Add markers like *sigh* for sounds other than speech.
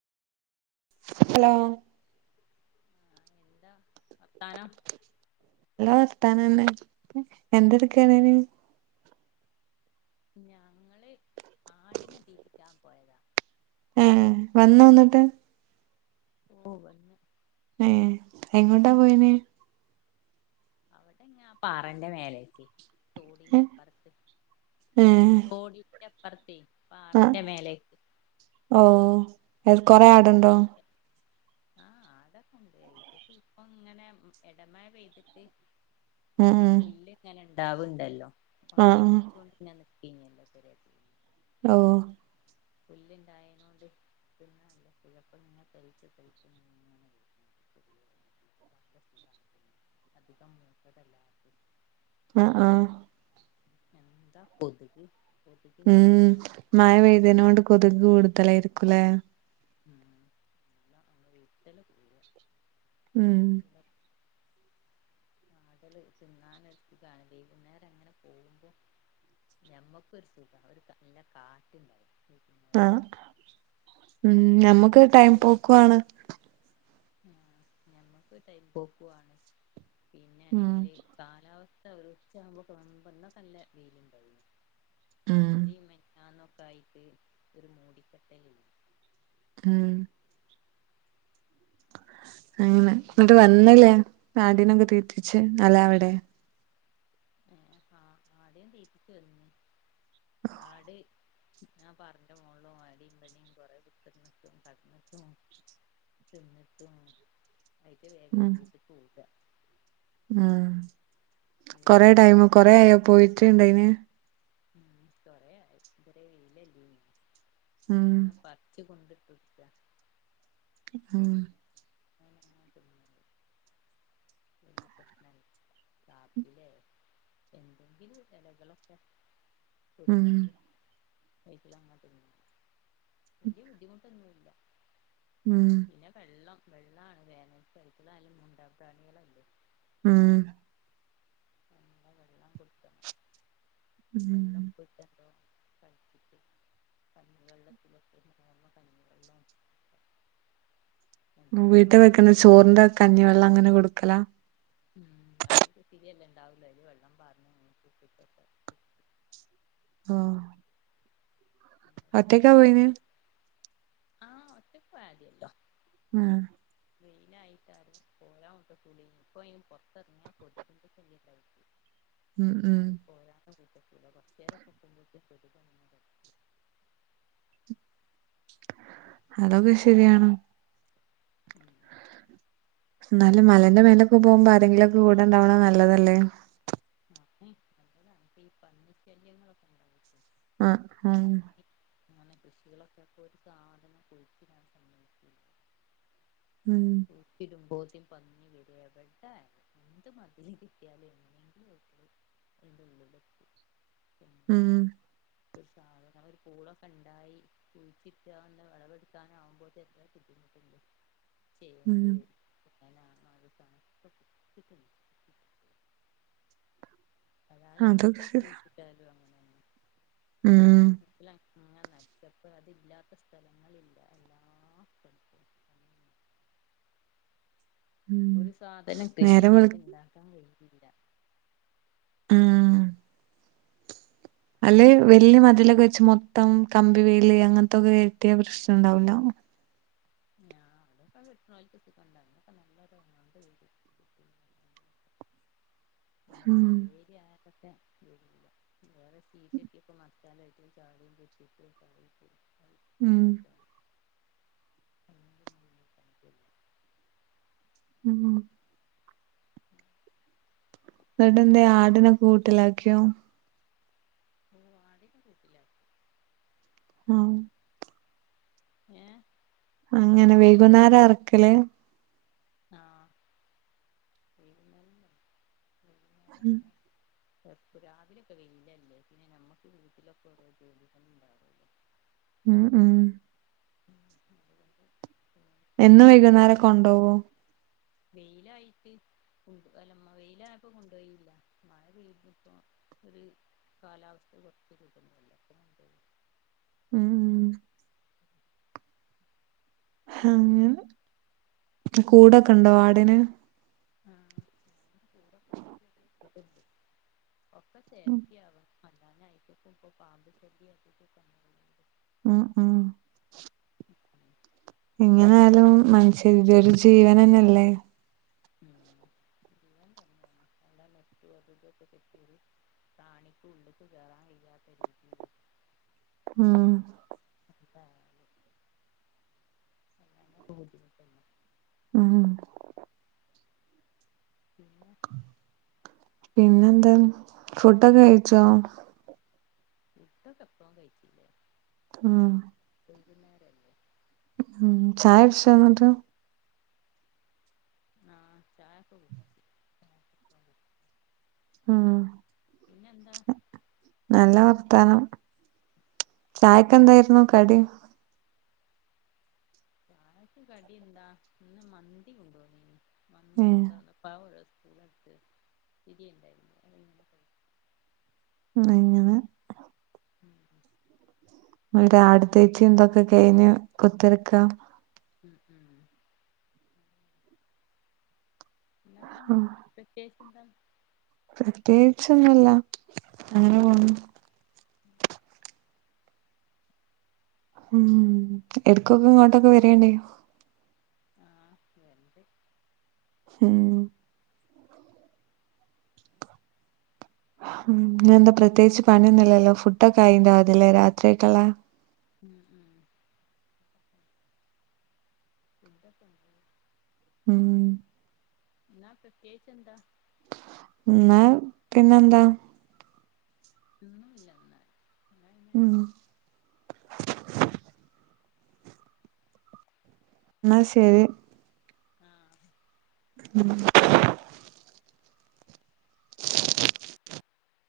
Hello ആഹ് എന്താ ത്താനം കിട്ടാനന്നെ എന്തടുക്കെയാണ്ന് ഞങ്ങള് ആടിനെ തീറ്റാ ഏ വന്നോ ന്നിട്ട് ഓ വ ഏ എങ്ങോട്ടാ പോയിനേ അവിടെങ്ങ പാറന്റെ മേലക്ക് തോടിന്റെ അപ്പുറത്ത് തോ ന്റപ്പർത്തെ ആഹ് ഓ *unintelligible* കുറെ ആടുണ്ടോ ആട് ആഹ് അടൊക്കെ ഇണ്ട് ഇ ഇത് ഇതിപ്പോ ഇങ്ങനെ എടമഴ ചെയ്യ്തിട്ട്. ഉം ഉം പുല്ലിങ്ങ *unintelligible* ണ്ടല്ലോ *inaudible* ആ ആ *unintelligible* ഓ *inaudible* *inaudible* ആഹ് ആഹ് *inaudible* ഉം ശല്യം മഴപെയ്തത്കൊണ്ട് കൊതുക് കൂടുതലായിരിക്കൂല്ലേ *inaudible* ഉം നല്ല *unintelligible* ആഹ് സമയം നമുക്ക് സമയം ഒരു പോകുവാണ് *inaudible* ഉം *unintelligible* *inaudible* ഉം *inaudible* *inaudible* ഉം അങ്ങനെ പിന്നെ എന്നിട്ട് വന്നില്ലേ ആടിനയൊക്കെ തീറ്റിച്ചുവല്ലേ അവിടെ *unintelligible* ഉം *unintelligible* ഉം കുറെ വീട്ട്ക്ക് ഓടി സമയം *inaudible* ഉം *unintelligible* *inaudible* ഉം *unintelligible* *unintelligible* ഉം കൊടുത്താല് വൈറ്റില അങ്ങനെ തിന്നും വലിയ ബുദ്ധിമുട്ടൊന്നുമില്ല ഉം പിന്നെ വെള്ളം വെള്ളാണ് വേനൽക്ക്‌ എവ്ട്ത്തതായാലും മുണ്ടാപ്രാണികൾ ഉം നല്ല വെള്ളം കൊട്ക്കണം ഉം വെള്ളപ്പൊയ്ത്തണ്ടോ *inaudible* കഞ്ഞിവെള്ളത്തിലൊക്കെ *inaudible* കഞ്ഞിവെള്ളും *inaudible* വീട്ടിൽ വെക്ക്ന്ന ചോറിന്റെ കഞ്ഞിവെള്ള അങ്ങനെ കൊടുക്കലാ? ഉം അത് ഇത്തിരിയല്ലെ ഇണ്ടാവുള്ളു. അയ്ല് വെള്ളം പാർന്ന് *inaudible* ആ അകത്തേക്കാ പോയിന്? ആ ഒറ്റക്ക് ആര്യോട്ടോ മ്മ് വെയിലായിട്ടാ പോരാംകൂട്ടാക്കൂലേനി. ഇപ്പ അയ്ന് പൊറ്ത്തെർങ്ങ്യ കൊതുക്ന്റെ ശല്ല്യണ്ടായിട്ട് ഉം ഉം *unintelligible* കൊർച്ചേരം നിക്കുമ്പോത്ത്ന് കൊതുക് *inaudible* അതൊക്കെ ശരി ആണ് ഉം ന്നാലും മലന്റെ മേലൊക്ക് പോകുമ്പോ ആരെങ്കിലു കൂടെണ്ടാവണ നല്ലതല്ലേ? *inaudible* അ ആ ഇങ്ങനെ കൃഷികളൊക്കെ പോയ് ഒരു സാധനം കുഴിച്ചിടാൻ സമ്മയ്ക്കൂല. ഉം ഈ തിരുമ്പ് പന്നി വരു എവടെ എന്ത് മതില് കെട്ടിയാലു എങ്ങനെ *inaudible* മ്മ് ഒര് സാധനങ്ങളു ഒര് പൂളൊക്കണ്ടായി കുഴിച്ചിട്ടാണ്ട് വെളവെടുക്കാനാവുമ്പോത്തേക്ക് പിടിച്ച് *unintelligible* ഉം ചെയ്യണ്ടിവരും. *inaudible* ഏതാലും അതൊക്കെ മുറ്റത്ത് ശരി കുഴിച്ചിട്ടാലു അങ്ങനേ ഉം *unintelligible* ഞാൻ നട്ടപ്പേ അതില്ലാത്ത സ്ഥലങ്ങളില്ല. എല്ലാ സ്ഥലത്തു *unintelligible* ഉം ഒരു സാധനം കൃഷി നേരം വെളു ചെയ്ത്ണ്ടാക്കാൻ വെയ്യ ഇല്ല ഉം അല്ലെ വെല്ല്യ മതിലൊക്കെ വെച് മൊത് ത്തം കമ്പിവേലി അങ്ങൻത്തൊക്കെ കെട്ടിയ പ്രശ്നണ്ടാവൂല ആ അതൊക്കെ കെട്ട്ണോൽക്ക് ഒക്കെ കൊണ്ടാ. അതിനൊക്കെ നല്ലൊരു എമൗണ്ട് വരും. *unintelligible* പിന്നെ ഉം കമ്പിവേലിയാ *inaudible* വേറെ സീറ്റട്ടിയപ്പോ *unintelligible* ചാടയും ഉം *unintelligible* *inaudible* *inaudible* ഉം നടെന്ത ആടിനൊ കൂട്ടിലാക്കിയോ ഓ ആടിനെ കൂട്ടിലാക്കി ആഹ് ഏഹ് അങ്ങനെ വൈകുന്നേരം അറക്കല് ആഹ്ആ ഉംഹ് പ്പ രാവിലൊക്കെ വെയില്ലല്ലേ പിന്നെ നമ്മക്ക് വീട്ടിലൊക്കെരോ ജോലിണ്ടാവൂല്ലോ ഉംഹ് ഉംഹ് *unintelligible* എന്ന് വൈക്ന്നേരം കൊണ്ടോവോ വെയ്ലായിട്ട് കൊണ്ട് അല്ലമ്മ വെയിലായപ്പോ കൊണ്ടോയില്ല മഴ പെയ്തിപ്പോ ഒരു കാലാവസ്ഥ കൊറച്ച് കിട്ടുന്നു *inaudible* ഉംഹ് ഹംഹ് ങ്ങ് കൂടക്കെണ്ടോ ആടിന് ആഹ്ആ കൂട്ടിക്കൊണ്ട് ഒക്കെ സേഫ്റ്റിയാവാ *inaudible* ഇപ്പൊ പാമ്പ് ശല്യ *inaudible* ആഹ്ആ എങ്ങനാലും മനുഷ്യര് ഇതൊര് ജീവനല്ലേ ഉ ശല്യം തന്നെയാണ് എല്ലാം മറ്റും അതിതൊക്കെ കെറ്റിയ ഒരു കാണിക്ക് ഉള്ളിക്ക് കയറാൻ കഴ്യാത്ത രീതിയില് ആഹ് ം വേറെ എന്നാലും ഭൂരി ഇട്ടല ഉംഹ് പിന്നെ പിന്നെന്താ ഫുഡൊക്കെ കഴിച്ചോ ഫുഡോക്കേപ്പൊ കഴിച്ചില്ലേ ആഹ്ആ വൈകുന്നേരല്ലേ ഉംഹ് ചായടിച്ചൊ എന്നിട്ട് ആഹ് ചായെക്കെ കുടിച്ച് ഉംഹ് പിന്നെന്താ നല്ലാ ത്തനം ഇന്നത്തെ ചായക്കെന്തായിര്ന്നു കടീ ചായക്ക് കടി എന്താ ഇന്ന് മന്തി കൊണ്ട് വന്നു മന്തി ഏഹ് കൊണ്ടാന്ന് പ്പ ടുത്ത് *inaudible* ഉണ്ടായിരുന്നു അതിങ്ങനെ *unintelligible* മ്മ്ഹ് എങ്ങനെ ഉം രാട്ത്തേക് എന്തൊക്കെ കഴിഞ്ഞ് കുത്തിരക്കാ ആഹ് എന്ന പിന്നെ പ്രത്യേകിച്ച് എന്താ പ്രത്യേച്ച് ഒന്നുല്ല അങ്ങനെ പോണൂ ഉം എടുക്കൊക്കെ ഇങ്ങോട്ടൊക്കെ വരണ്ടി ആ വരണ്ട് *unintelligible* മ് എന്താ പ്രത്യേകിച്ച് പണിയൊന്നില്ലല്ലോ ഫുഡൊക്കെ ആയിണ്ടാ അതില്ലേ രാത്രിയെക്കുള്ള *inaudible* ഉം. *unintelligible* ന്നാ പ്രത്യേച്ച് എന്താ ന്നാ പിന്നെന്താ? ഒന്നുല്ലാ എന്നാല് ഉം ന്നാ ശരി. ആഹ് ഉം